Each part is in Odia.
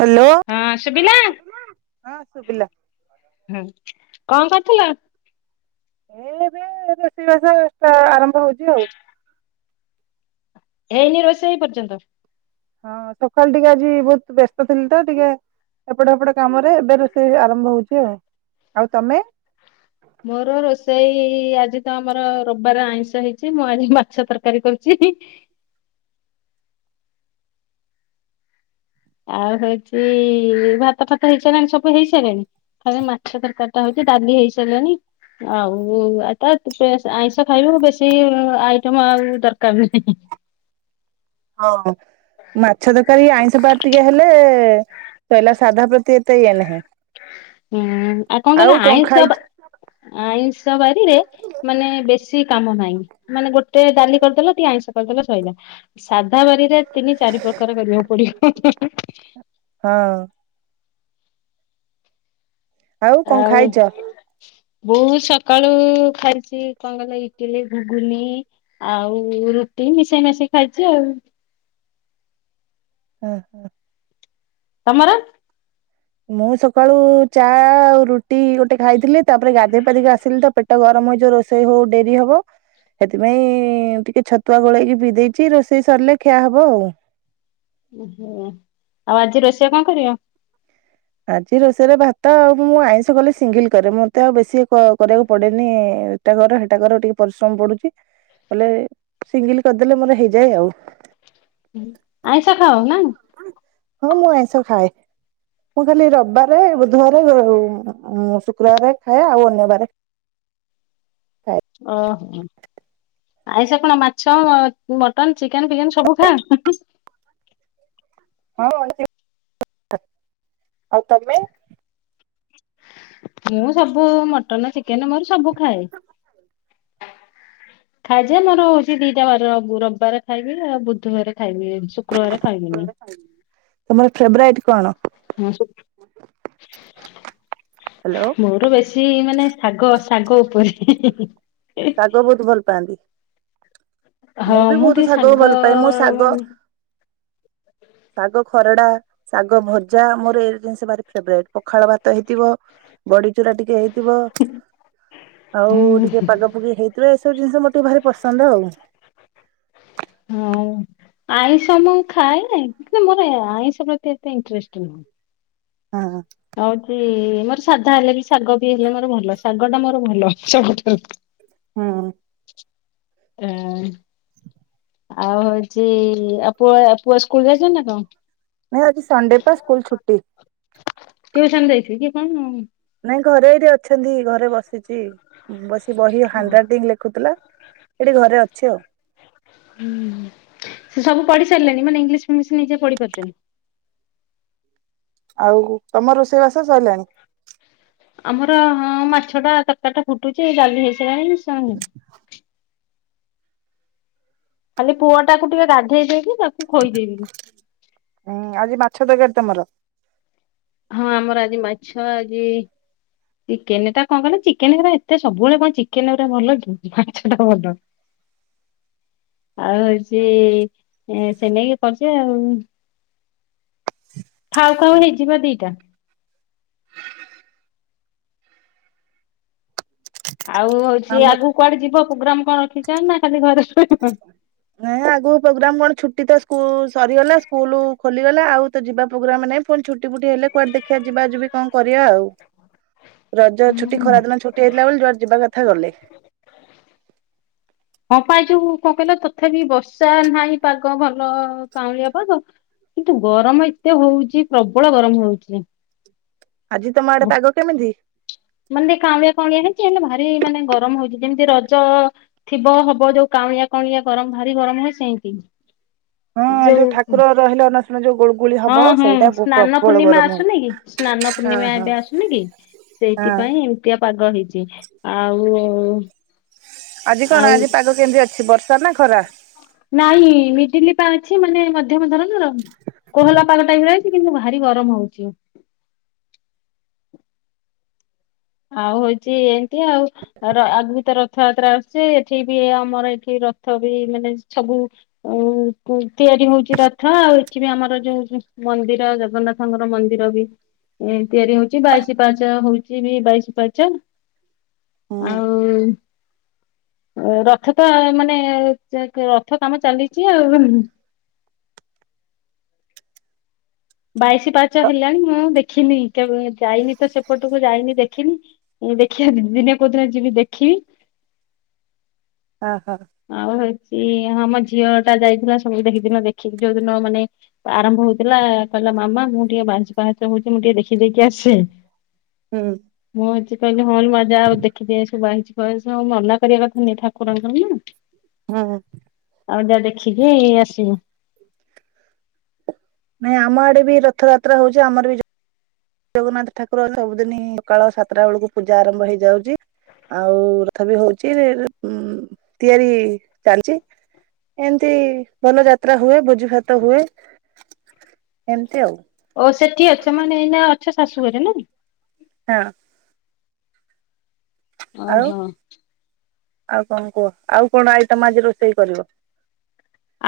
ହ୍ୟାଲୋ ହଁ ଶୁଭିଲା ହଁ ଶୁଭିଲା। ହୁଁ କଣ କରୁଥିଲ। ଏବେ ରୋଷେଇବାସ ସେଟା ଆରମ୍ଭ ହଉଛି ଆଉ। ହେଇନି ରୋଷେଇ ଏ ପର୍ଯ୍ୟନ୍ତ। ହଁ ସକାଳେ ଟିକେ ଆଜି ବହୁତ ବ୍ୟସ୍ତ ଥିଲି ତ ଟିକେ। ଏପଟ ଏପଟ କାମରେ ଏବେ ରୋଷେଇ ଆରମ୍ଭ ହଉଛି ଆଉ ଆଉ ତମେ? ମୋର ରୋଷେଇ ଆଜି ତ ଆମର ରବିବାର ଆଇଁଷ ହେଇଛି ମୁଁ ଆଜି ମାଛ ତରକାରୀ କରୁଛି। ଆଉ ହେଉଛି ଭାତ ଫାତ ହେଇସାରିଲାଣି ସବୁ ହେଇ ସାରିଲାଣି। ଖାଲି ମାଛ ତରକାରୀଟା ହଉଛି ଡାଲି ହେଇସାରିଲାଣି। ଆଉ ତ ଆଇଁଷ ଖାଇବୁ ବେଶୀ ଆଇଟମ ଆଉ ଦରକାର ନାହିଁ। ହଁ ମାଛ ତରକାରୀ ଆଇଁଷ ବାର ଟିକେ ହେଲେ ସଇଲା ସାଧା ପ୍ରତି ଏତେ ଇଏ ନାହିଁ। ହୁଁ ଆଉ କଣ କହିଲ ଆଇଁଷ ଆଇଁଷ ବାରିରେ। ମାନେ ବେଶୀ କାମ ନାହିଁ ମାନେ ଗୋଟେ ଡାଲି କରିଦେଲ ଟିକେ ଆଇଁଷ କରିଦେଲ ସଇଲା। ସାଧା ବାରିରେ ତିନି ଚାରି ପ୍ରକାର କରିବାକୁ ପଡିବ। ହଁ। କଣ ଆଉ ଖାଇଛ? ବହୁତ ସକାଳୁ ଖାଇଛି କଣ କହିଲେ ଇଟିଲି ଘୁଗୁନି। ଆଉ ରୁଟି ମିଶେଇ ମାଶେଇ ଖାଇଛି ଆଉ। ହଁ ହଁ। ତମର? ମୁଁ ସକାଳୁ ଚା ଆଉ ରୁଟି ଗୋଟେ ଖାଇଥିଲି ତାପରେ ଗାଧୋଇ ପାଧେଇକି ଆସିଲି ତ। ପେଟ ଗରମ ହେଇଯିବ ରୋଷେଇ ହଉ ହଉ ଡେରି ହବ। ସେଥିପାଇଁ ଟିକେ ଛତୁଆ ଗୋଳେଇକି ପି ଦେଇଛି ରୋଷେଇ ସରିଲେ ଖିଆ ହବ ଆଉ। ଓହୋ ଆଉ ଆଜି ରୋଷେଇଆ କଣ କରିବ। ଆଜି ରୋଷେଇରେ ଭାତ ଆଉ ମୁଁ ଆଇଁଷ କଲେ ସିଙ୍ଗିଲ୍ କରେ ମତେ ଆଉ ବେଶୀ କରିବାକୁ ପଡେନି। ଏଇଟା କର ସେଇଟା କର ଟିକେ ପରିଶ୍ରମ ପଡୁଛି ବଲେ ସିଙ୍ଗିଲ କରିଦେଲେ ମୋର ହେଇଯାଏ ଆଉ। ହୁଁ ଆଇଁଷ ଖାଅ ନା? ହଁ ମୁଁ ଆଇଁଷ ଖାଏ। ମୁଁ ଖାଲି ରବିବାରେ, ବୁଧବାରେ ଆଉ-ଉ-ଉ-ଉ ଶୁକ୍ରବାରେ ଖାଏ ଆଉ ଅନ୍ୟବାରେ ଓହୋ, ଆଇଁଷ କଣ ମାଛ ଅ ମଟନ, ଚିକେନ ଫିକେନ ସବୁ ଖାଆନ୍ତି? [unintelligible] ଆଉ ତମେ? ମୁଁ ସବୁ ମଟନ ଚିକେନ ମୋର ସବୁ ଖାଏ। ଖାଏ ଯେ ମୋର ହଉଛି ଦିଟା ବାର। ରବିବାର ଖାଇବି ଆଉ ବୁଧବାର ଖାଇବି, ଶୁକ୍ରବାର ଖାଇବିନି। ତମର ଫେବରାଇଟ୍ କଣ? ହଁ ସୁ ହ୍ୟାଲୋ ମୋର ବେଶୀ କି ମାନେ ଶାଗ ଶାଗ ଉପରେ ହିଁ ହିଁ ଶାଗ ବହୁତ ଭଲ ପାଆନ୍ତି? ମୁଁ ହଁ ବି ବହୁତ ଟିକେ ଶାଗ ଶାଗକୁ ଭଲ ପାଏ। ମୁଁ ଶାଗ ମାନେ ଶାଗ ଖରଡା ଶାଗ ଭଜା ମୋର ଏଇ ଜିନିଷ ଭାରି ଫେବରାଇଟ। ପଖାଳ ଭାତ ହେଇଥିବ, ବଡିଚୁରା ଟିକେ ହେଇ ଥିବ ଆଉ ଟିକେ ହୁଁ ପାଗ ପୁଗି ହେଇଥିବ। ଏସବୁ ଜିନିଷ ମୋର ଟିକେ ଭାରି ପସନ୍ଦ ଆଉ। ମୁଁ, ଆଇଁଷ ମୁଁ ଖାଏ ମୋର ଆଇଁଷ ପ୍ରତି ଏତେ ଇଣ୍ଟରେଷ୍ଟ ନୁହଁ। ହଁ। ଆ ହଉଛି-ଇ-ଇ-ଇ ମୋର ସାଧା ହେଲେ ବି ଶାଗ ବିି ହେଲେ ମୋର ଭଲ ଶାଗ ଟା ମୋର ଭଲ ସବୁଠାରୁ। ହୁଁ। ଏଁ। ଆଉ ହଉଛି-ଇ-ଇ ଆଉ ପୁଅ ପୁଅ ସ୍କୁଲ ଯାଇଚି ନା କଣ? ନଁ ଆଜି ସଣ୍ଡେ ତ ସ୍କୁଲ ଛୁଟି। ଟିଉସନ୍ ଯାଇଥିବେ କି କଣ-ଅ-ଅ? ନାଇଁ ଘରେ ଏଇଠି ଅଛନ୍ତି। ଘରେ ବସିଛି, ବସି ବହି ହାଣ୍ଡରାଇଟିଙ୍ଗ ଲେଖୁଥିଲା ସେଠି ଘରେ ଅଛି ଆଉ। ହୁଁ ସେ ସବୁ ପଢି ସାରିଲେଣି ମାନେ ଇଂଲିଶ ଫିଙ୍ଗିଲିସି ନିଜେ ପଢି ପାରୁଛନ୍ତି। ଆଉ ତମ ରୋଷେଇବାସ ସରିଲାଣି? ଆମର-ଅ-ଅ-ଅ ହଁ ମାଛ ଟା ତରକାରୀ ଟା ଫୁଟୁଛି ଡାଲି ହେଇସାରିଲାଣି। [unintelligible] ଖାଲି ପୁଅ ଟାକୁ ଟିକେ ଗାଧେଇ ଦେଇକି ତାକୁ ଖୋଇଦେଇବି। ଉଁ ଆଜି ମାଛ ତରକାରି ତମର? ହଁ ଆମର ଆଜି ମାଛ ଆଜି ଚିକେନ ଟା କଣ କଲେ ଚିକେନେ ଗୁରା ଏତେ ସବୁବେଳେ କଣ ଚିକେନ୍ ଗୁରା ଭଲ କି ମାଛ ଟା ଭଲ। ଆଉ ହଉଛି-ଇ-ଇ-ଇ ସେ ନେଇକି କରିଛି ଆଉ। ଖାଉ ଖାଉ ହେଇଯିବ ଦିଟା। ଆଉ ହଉଛି ଆମ ଆଗକୁ କୁଆଡେ ଯିବ ପ୍ରୋଗ୍ରାମ କଣ ରଖିଛ ନା ଖାଲି ଘରେ [unintelligible] ନାଇଁ ଆଗକୁ ପ୍ରୋଗ୍ରାମ କଣ, ଛୁଟି ତ ସ୍କୁଲ ସରିଗଲା ସ୍କୁଲ ଖୋଲିଗଲା ଆଉ ତ ଯିବା ପ୍ରୋଗ୍ରାମ ନାଇଁ ପୁଣି ଛୁଟି ଫୁଟି ହେଲେ କୁଆଡେ ଦେଖିବା ଯିବା ଯିବି କଣ କରିବା ଆଉ। ହ। ରଜ ଛୁଟି ଖରା ଦିନ ଛୁଟି ହେଇଥିଲା ବୋଲି ଜୁଆଡେ ଯିବା କଥା ଗଲେ। ହଁ ପା ଯୋଉ କଣ କହିଲ ତଥାପି ବର୍ଷା ନାହିଁ ପାଗ ଭଲ କାଉଁଳିଆ ପାଗ କିନ୍ତୁ ଗରମ ଏତେ ହଉଛି ପ୍ରବଳ ଗରମ ହଉଛି। ଆଜି ତମ ଆଡେ ବୋ ପାଗ କେମିତି? ମାନେ କାଉଁଳିଆ କାଉଁଳିଆ ହେଇଛି ହେଲେ ଭାରି ମାନେ ଗରମ ହଉଛି ଯେମିତି ରଜ-ଅ-ଅ-ଅ ଥିବ ହବ ଯୋଉ କାଉଁଳିଆ କାଉଁଳିଆ ଗରମ ଭାରି ଗରମ ହୁଏ ସେମତି। ହଁ ଯୋଉ ଠାକୁର ରହିଲା ନ ଶୁଣ ଯୋଉ ଗୁଳ ହଁ ହଁ ସ୍ନାନ ପୂର୍ଣ୍ଣିମା ହଉ ଆସୁନି କି ସ୍ନାନ ହଁ ପୂର୍ଣ୍ଣିମା ହଁ ଏବେ ଆସୁନି କି ହଁ ସେଇଥିପାଇଁ ଏମ୍ ବଡ଼ିଆ ପାଗ ହେଇଛି ଆଉ ଆଜି କଣ ଆଉ ଆଜି ପାଗ କେମିତି ଅଛି ବର୍ଷା ନା ଖରା? ନାଇଁ ମିଡିଲି ପା ଅଛି ମାନେ ମଧ୍ୟମ ଧରଣର କୋହଲା ପାଗ ଟା ବି ନାହିଁ କିନ୍ତୁ ଭାରି ଗରମ ହଉଛି। ଆଉ ହଉଛି ଏମିତି ଆଉ। ଆଗ ର ରଥଯାତ୍ରା ଆସୁଛି ଏଠି ବି ଆମର ଏଠି ରଥ ବି ମାନେ ସବୁ ଉଁ ଆଉ ତିଆରି ହଉଛିି ରଥ ଆଉ ଏଠି ବି ଆମର ଯୋଉ ମନ୍ଦିର ଜଗନ୍ନାଥ ଙ୍କର ମନ୍ଦିର ବି ଏ ତିଆରି ହଉଛି ବାଇଶି ପାଚ ହଉଛି ବି ବାଇଶି ପାହାଚ ଆଉ ରଥ ତ ମାନେ ରଥ କାମ ଚାଲିଛି ଆଉ। ବାଇଶି ପାହାଚ ହେଲାଣି, ମୁଁ ଦେଖିନି କେ ଯାଇନି ତ ସେପଟକୁ ଯାଇନି ଦେଖିନି। ଦେଖିଆ ଦିନେ କୋଉ ଦିନ ଯିବି ଦେଖିବି। ଆ ହା। ଆଉ ହେଉଛି ଆମ ଝିଅ ଟା ଯାଇଥିଲା ସବୁ ଦେଖିଦିନ ଦେଖିକି ଯୋଉଦିନ ମାନେ ଆରମ୍ଭ ହଉଥିଲା କହିଲା ମାମା ମୁଁ ଟିକେ ବାଇସି ପାହାଚ ହଉଛି ମୁଁ ଟିକେ ଦେଖି ଦେଇକି ଆସେ। ହୁଁ। ମୁଁ ଆଛି କହିଲି ହଁ ଲୋ ମା ଯା, ଆଉ ଦେଖି ଦେଇ ଆସିବୁ ବାଇଶିପାହାଚ ଆଉ ମନା କରିବା କଥା ନୁହ ଠାକୁରଙ୍କର ନା। ହଁ। ଆଉ ଯା ଦେଖିକି ଆସିବୁ। ନାଇଁ, ଆମ ଆଡେ ବି ରଥଯାତ୍ରା ହଉଛି। ଆମର ବି ଜଗନ୍ନାଥ ଠାକୁର ସବୁଦିନି ସକାଳ ସାତଟା ବେଳକୁ ପୂଜା ଆରମ୍ଭ ହେଇଯାଉଛି। ଆଉ ରଥ ବି ହଉଛି ଉ, ତିଆରି ଚାଲିଛି। ଏମିତି ଭଲ ଯାତ୍ରା ହୁଏ, ଭୋଜି ଭାତ ହୁଏ, ଏମିତି ଆଉ। ଓ ସେଠି ଅଛ ମାନେ, ଏଇନା ଅଛ ଶାଶୁଘରେ ନାଇ। ହଁ। ହଁ ଆଉ ଓହୋ। ଆଉ କଣ କୁହ, ଆଉ କଣ ଆଇଟମ ଆଜି ରୋଷେଇ କରିବ?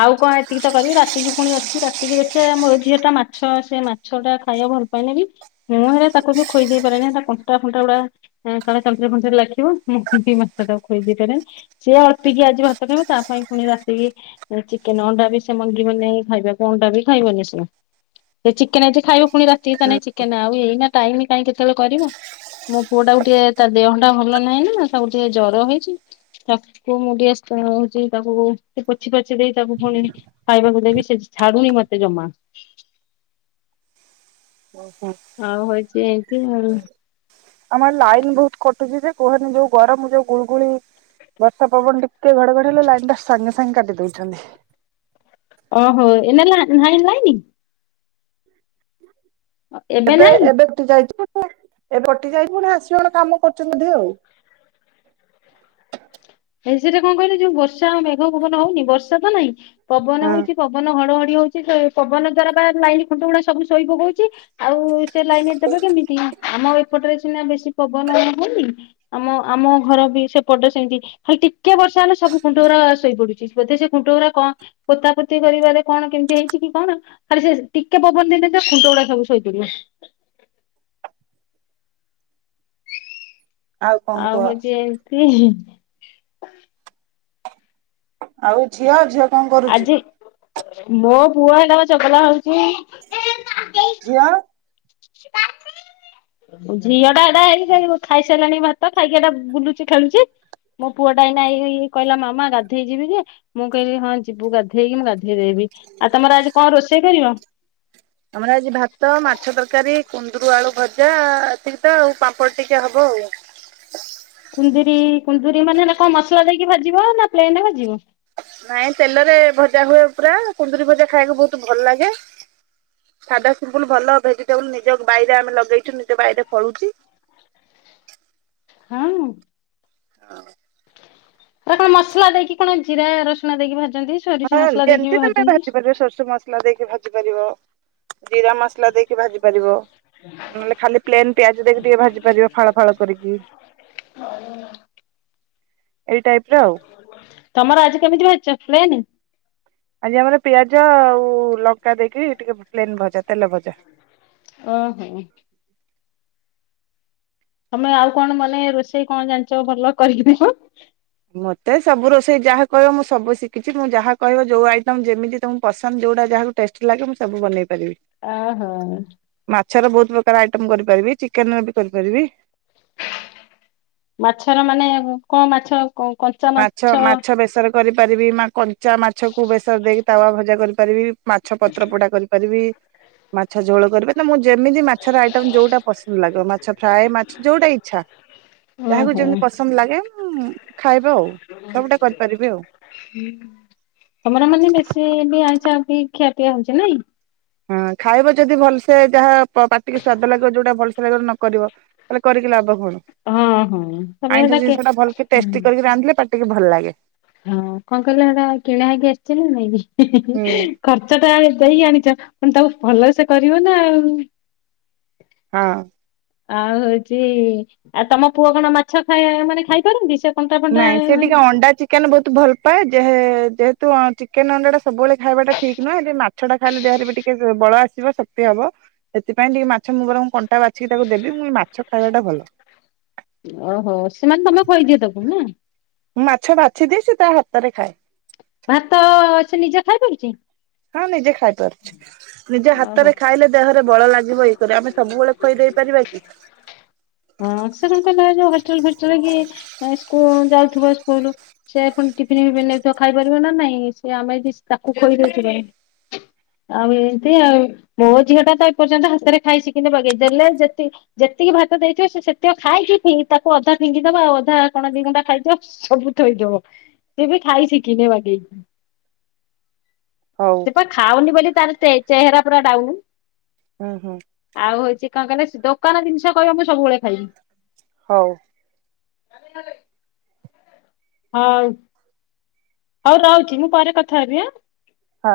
ଆଉ କଣ ଏତିକି ତ କରିବି, ରାତିକି ପୁଣି ଅଛି ରାତିକି ଦେଖିବା ମୋର ଝିଅଟା ମାଛ ସେ ମାଛ ଟା ଖାଇବା ଭଲ ପାଏନି, ମୁଁ ହେରା ତାକୁ ବି ଖୋଇ ଦେଇ ପାରେନି। ହେରା କଣ୍ଟା ପଣ୍ଟା ଗୁଡା କଲେ ତଣ୍ଟି ଫଣ୍ଟିରେ ଲେଖିବ [unintelligible] ସିଏ ଅଳ୍ପକି ଆଜି ଭାତ ଖାଇବ ତା ପାଇଁ ପୁଣି ରାତିକି ଚିକେନ, ଅଣ୍ଡା ବି ସେ ମଙ୍ଗିବନି ଖାଇବାକୁ। ଅଣ୍ଡା ବି ଖାଇବନି ସେ। ଚେକେନ ଏଠି ଖାଇବ, ପୁଣି ରାତି ନାଇଁ ଚିକେନ ଆଉ ଏଇନା ଟାଇମ କାହିଁ କେତେବେଳେ କରିବୁ। ମୋ ପୁଅ ଟାକୁ ଟିକେ ତା ଦେହ ଟା ଭଲ ନାହିଁ ନା ନା ତାକୁ ଟିକେ ଜର ହେଇଛି। ତାକୁ ଟିକେ ମୁଁ ଟିକେ ସୁନୋଉଛି ତାକୁ [unintelligible] ଦେଇ ତାକୁ ପୁଣି ଖାଇବାକୁ ଦେବି ସେ ଛାଡୁନି ମତେ ଜମା। [unintelligible] ଆଉ ହଉଛି ଏମିତି ଆଉ। ଆମର ଲାଇନ ବହୁତ କଟୁଛି, ସେ କୁହନି ଯୋଉ ଗରମ ଯୋଉ ଗୁଳୁଗୁଳି। ବର୍ଷା ପବନ ଟିକେ ଘଡ଼ଘଡଡି ହେଲେ ଲାଇନ ଟା ସାଙ୍ଗେ ସାଙ୍ଗେ କାଟିଦଉଛନ୍ତି। ଓହୋ, ଏଇନା ଲା ଲାଇନି ନାହିଁ? ଏବେ, ଏବେ କଟି ଯାଇଛି। ଏବେ କଟି ଯାଇଛି ପୁଣି ଆସିବ। କଣ କାମ କରୁଛନ୍ତି ବୋଧ ଆଉ। ଏ ସେଟା କଣ କହିଲେ ଯୋଉ ବର୍ଷା ଆ ମେଘ ପବନ ହଉନି, ବର୍ଷା ତ ନାହିଁ ପବନ ହଁ ହଉଛି। ପବନ ଘଡ଼ଘଡ଼ି ହଉଛି, ପବନ ଦ୍ଵାରା ପା ଲାଇନ୍ ଖୁଣ୍ଟ ଗୁଡା ସବୁ ଶୋଇ ପୋକଉଛି। ଆଉ ସେ ଲାଇନ ଦେବେ କେମିତି, ଆମ ଏପଟରେ ସିନା ବେଶୀ ପବନ ହୋଉନି ଆମ, ଆମ ଘର ବି ସେପଟ ସେମିତି ଖାଲି ଟିକେ ବର୍ଷା ହେଲେ ସବୁ ଖୁଣ୍ଟ ଗୁରୁ ଶୋଇପଡୁଛି। ବୋଧେ ସେ କୁଣ୍ଟ ଗୁରା କଣ ପୋତାପୋତି କରିବାରେ କଣ କେମିତି ହେଇଛି କି କଣ। ଖାଲି ସେ ଟିକେ ପବନ ଦେଇନଥିବ ଖୁଣ୍ଟଗୁଡା ସବୁ ଶୋଇପଡିବ। କଣ ଆଉ କୁହ ହଉଛି ଏମିତି। ଆଉ ଝିଅ, ଝିଅ କଣ କରୁଚି? ଆଜି ମୋ ପୁଅ ହେଟା ପା ଚଗଲା ହଉଛି। ଝିଅ? [unintelligible] ଝିଅ ଟା ଏଟା ହେଇ [unintelligible] ଖାଇସାରିଲାଣି ଭାତ ଖାଇକି ଏଟା ବୁଲୁଚି, ଖେଳୁଛି। ମୋ ପୁଅ ଟା ଏଇନା ଏଇ କହିଲା ମାମା ଗାଧେଇ ଯିବି ଯେ ମୁଁ କହିଲି ହଁ ଯିବୁ ଗାଧେଇ ମୁଁ ଗାଧେଇ ଦେବି ଆଉ ତମର ଆଜି କଣ ରୋଷେଇ କରିବ? ଆମର ଆଜି ଭାତ, ମାଛ ତରକାରୀ, କୁନ୍ଦୁରୁ ଆଳୁ ଭଜା, ଏତିକି ତ ଆଉ ପାମ୍ପଡ଼ ଟିକେ ହବ ଆଉ। କୁନ୍ଦୁରି କୁନ୍ଦୁରି ମାନେ କଣ ମସଲା ଦେଇକି ଭାଜିବ ନା ପ୍ଲେନ୍ ଭାଜିବ। ନାଇଁ ତେଲରେ ଭଜା ହୁଏ ପୁରା କୁନ୍ଦୁୁରି ଭଜା ଖାଇବାକୁ ବହୁତ୍ ଭଲ ଲାଗେ। ସାଧା ସିମ୍ପୁଲୁ ଭଲ ଭେଜିଟେବୁଲ୍ ନିଜ ବାଇରେ ଆମେ ଲଗେଇଚୁ ନିଜ ବାଇରେ ଫଳୁଛିି। ହୁଁ। [unintelligible] ଏରା କଣ ମସଲା ଦେଇକି କଣ ଜିରା, ରସୁଣ ଦେଇକି ଭାଜନ୍ତି? ସୋରିଷ ହଁ ମସଲା ଦେଇକି ଯେମିତି ବି ତମେ ଭାଜନ୍ତି। ଭାଜି ପାରିବ ଶୋରିଷ ମସଲା ଦେଇକି ଭାଜି ପାରିବ, ଜିରା ମସ ମସଲା ଦେଇକି ଭାଜି ପାରିବ ନହେଲେ ଖାଲି ପ୍ଲେନ୍ ପିଆଜ ଦେଇକି ଟିକେ ଭାଜି ପାରିବ। ଫାଳ ଫାଳ କରିକି ଏଇ ଟାଇପ୍ ର ଆଉ। ତମର ଆଜି କେମିତି ଭାଜିଚ ପ୍ଲେନ୍? ଆଜି ଆମର ପିଆଜ ଆଉ ଲଙ୍କା ଦେଇକି ଟିକେ ପ୍ଲେନ ଭଜା‌ ତେଲ ଭଜା। ଓହୋ। ତମେ ଆଉ କଣ ମାନେ ରୋଷେଇ କଣ ଜାଣିଛ ଭଲ କରିକି [unintelligible] ମତେ ସବୁ ରୋଷେଇ ଯାହା କହିବ ମୁଁ ସବୁ ଶିଖିଚି ମୁଁ ଯାହା କହିବ ଯୋଉ ଆଇଟମ୍ ଯେମିତି ତମକୁ ପସନ୍ଦ ଯୋଉଟା ଯାହାକୁ ଟେଷ୍ଟି ଲାଗେ ମୁଁ ସବୁ ବନେଇ ପାରିବି। ଆ ହୋ। ମାଛର ବହୁତ୍ ପ୍ରକାର ଆଇଟମ୍ କରିପାରିବି ଚିକେନ୍ ର ବି କରିପାରିବି। ମାଛର ମାନେ କଣ ମାଛ କଣ କଣ ମାଛ ମାଛ ବେସର କରିପାରିବି ମା କଞ୍ଚା ମାଛକୁ ବେସର ଦେଇକି ତାୱା ଭଜା କରିପାରିବି। ମାଛ ପତ୍ର ପୋଡ଼ା କରିପାରିବି ମାଛ ଝୋଳ କରିପା ମୁଁ ଯେମିତି ମାଛର ଆଇଟମ୍ ଯୋଉଟା ପସନ୍ଦ ଲାଗିବ ମାଛ ଫ୍ରାଏ ମାଛ ଯୋଉଟା ଇଚ୍ଛା। ଯାହାକୁ ଓହୋ। ଯେମିତି ଲାଗେ ଉଁ [inaudible] ତମର ମାନେ ବେଶୀ ବି ଆଇଁସ ଖିଆପିଆ ହଉଚି ନାଇଁ? ହଁ ଖାଇବ ଯଦି ଭଲସେ ଯାହା ପାଟିକି ସ୍ଵାଦ ଲାଗିବ ଯୋଉଟା ଭଲସେ ଲାଗିବ ଯଦି ନକରିବ। ତାହେଲେ କରିକି ଲାଭ କଣ ହଁ ହଁ। ତମେ ସେଟା ଆଇଁଷ କେ ଜିନିଷ ଟା ଭଲକି ହୁଁ ଟେଷ୍ଟି କରିକି ରାନ୍ଧିଲେ ପା ପାଟି କି ଭଲ ଲାଗେ। ହଁ କଣ କହିଲ ହେରା କିଣା ହେଇକି ଆସଚି ନା ନାଇଁ? ହୁଁ ଖର୍ଚ୍ଚ ଟା ଦେଇ ଆଣିଚ ପୁଣି ତାକୁ ଭଲ ସେ କରିବ ନା ଆଉ। ହଁ। ଆଉ ହଉଚି ଆଉ ତମ ପୁଅ କଣ ମାଛ ଖାଇ ମାନେ ଖାଇପାରନ୍ତି ସେ? କଣ୍ଟା ଫଣ୍ଟା ନାଇଁ ସେ ଟିକେ ଅଣ୍ଡା ଚି ଚିକେନ୍ ବହୁତ୍ ଭଲ ପାଏ ଯେହେ ଯେହେତୁ ଚିକେନ୍ ଅଣ୍ଡା ଟା ସବୁବେଳେ ଖାଇବାଟା ଠିକ୍ ନୁହେଁ [unintelligible] ମା ମାଛ ଟା ଖାଇଲେ ଦେହରେ ବି ଟିକେ ବଳ ଆସିବ ଶକ୍ତି ହବ। ସେଥିପାଇଁ ଟିକେ ମାଛ ମୁଁ ବରଂ କଣ୍ଟା ବାଛିକି ତାକୁ ଦେବି [unintelligible] ମାଛ ଖାଇବା ଟା ଭଲ। ଓହୋ ସେମାନେ ତମେ ଖୋଇଦିଅ ତାକୁ ନା? ମୁଁ ମାଛ ବାଛି ଦିଏ ସେ ତା ହାତରେ ଖାଏ। ଭାତ ସେ ନିଜେ ଖାଇ ପାରୁଚି? ହଁ ନିଜେ ଖାଇ ପାରୁଚି। ନିଜ ଓହୋ ହାତରେ ଖାଇଲେ ଦେହରେ ବଳ ଲାଗିବ ଇଏକରି ଆମେ ସବୁବେଳେ ଖୁଆଇ ଦେଇ ପାରିବା କି। ହଁ ସେ କଣ କହିଲ ଯୋଉ ହଷ୍ଟେଲ୍ ଫଷ୍ଟେଲ୍ କି ସ୍କୁ ଯାଉଥିବ ସ୍କୁଲ୍। ସେ ପୁଣି ଟିଫିନ ଫିପିନି ନେଇଥିବ ଖାଇପାରିବ ନା ନାଇଁ ସେ ଆମେ ଯେ ତାକୁ ଖୋଇ ଦଉଚେ ପୁଣି। ଆଉ ଏମିତି ଆଉ ମୋ ଝିଅ ଟା ତ ଏପର୍ଯ୍ୟନ୍ତ ହାତରେ ଖାଇ ସିଖିନି ବଗେଇ ଦେଲେ ଯେତି ଯେତିକି ଭାତ ଦେଇଥିବ ସେ ସେତିକ ଖାଇକି ଫିଂ ତାକୁ ଅଧା ଫିଙ୍ଗିଦବ ଆଉ ଅଧା କଣ ଦି ଗୁଣ୍ଡା ଖାଇଥିବ। ସବୁ ଥୋଇଦବ ସିଏ ବି ଖାଇ ଶି ଖିନି ବାଗେଇକି ହଉ ସେପା ଖାଉନି ବୋଲି ତାର ଚେ-ଚେହେରା ପୁରା ଡାଉନୁ। ହୁଁ ହୁଁ। ଆଉ ହଉଚି କଣ କହିଲ ଦୋକାନ ଜିନିଷ କହିବ ମୁଁ ସବୁବେଳେ ଖାଇମି। ହଉ। ହଉ ହଉ ରହୁଚି ମୁଁ ପରେ କଥା ହେବି ଆଁ। ହଁ।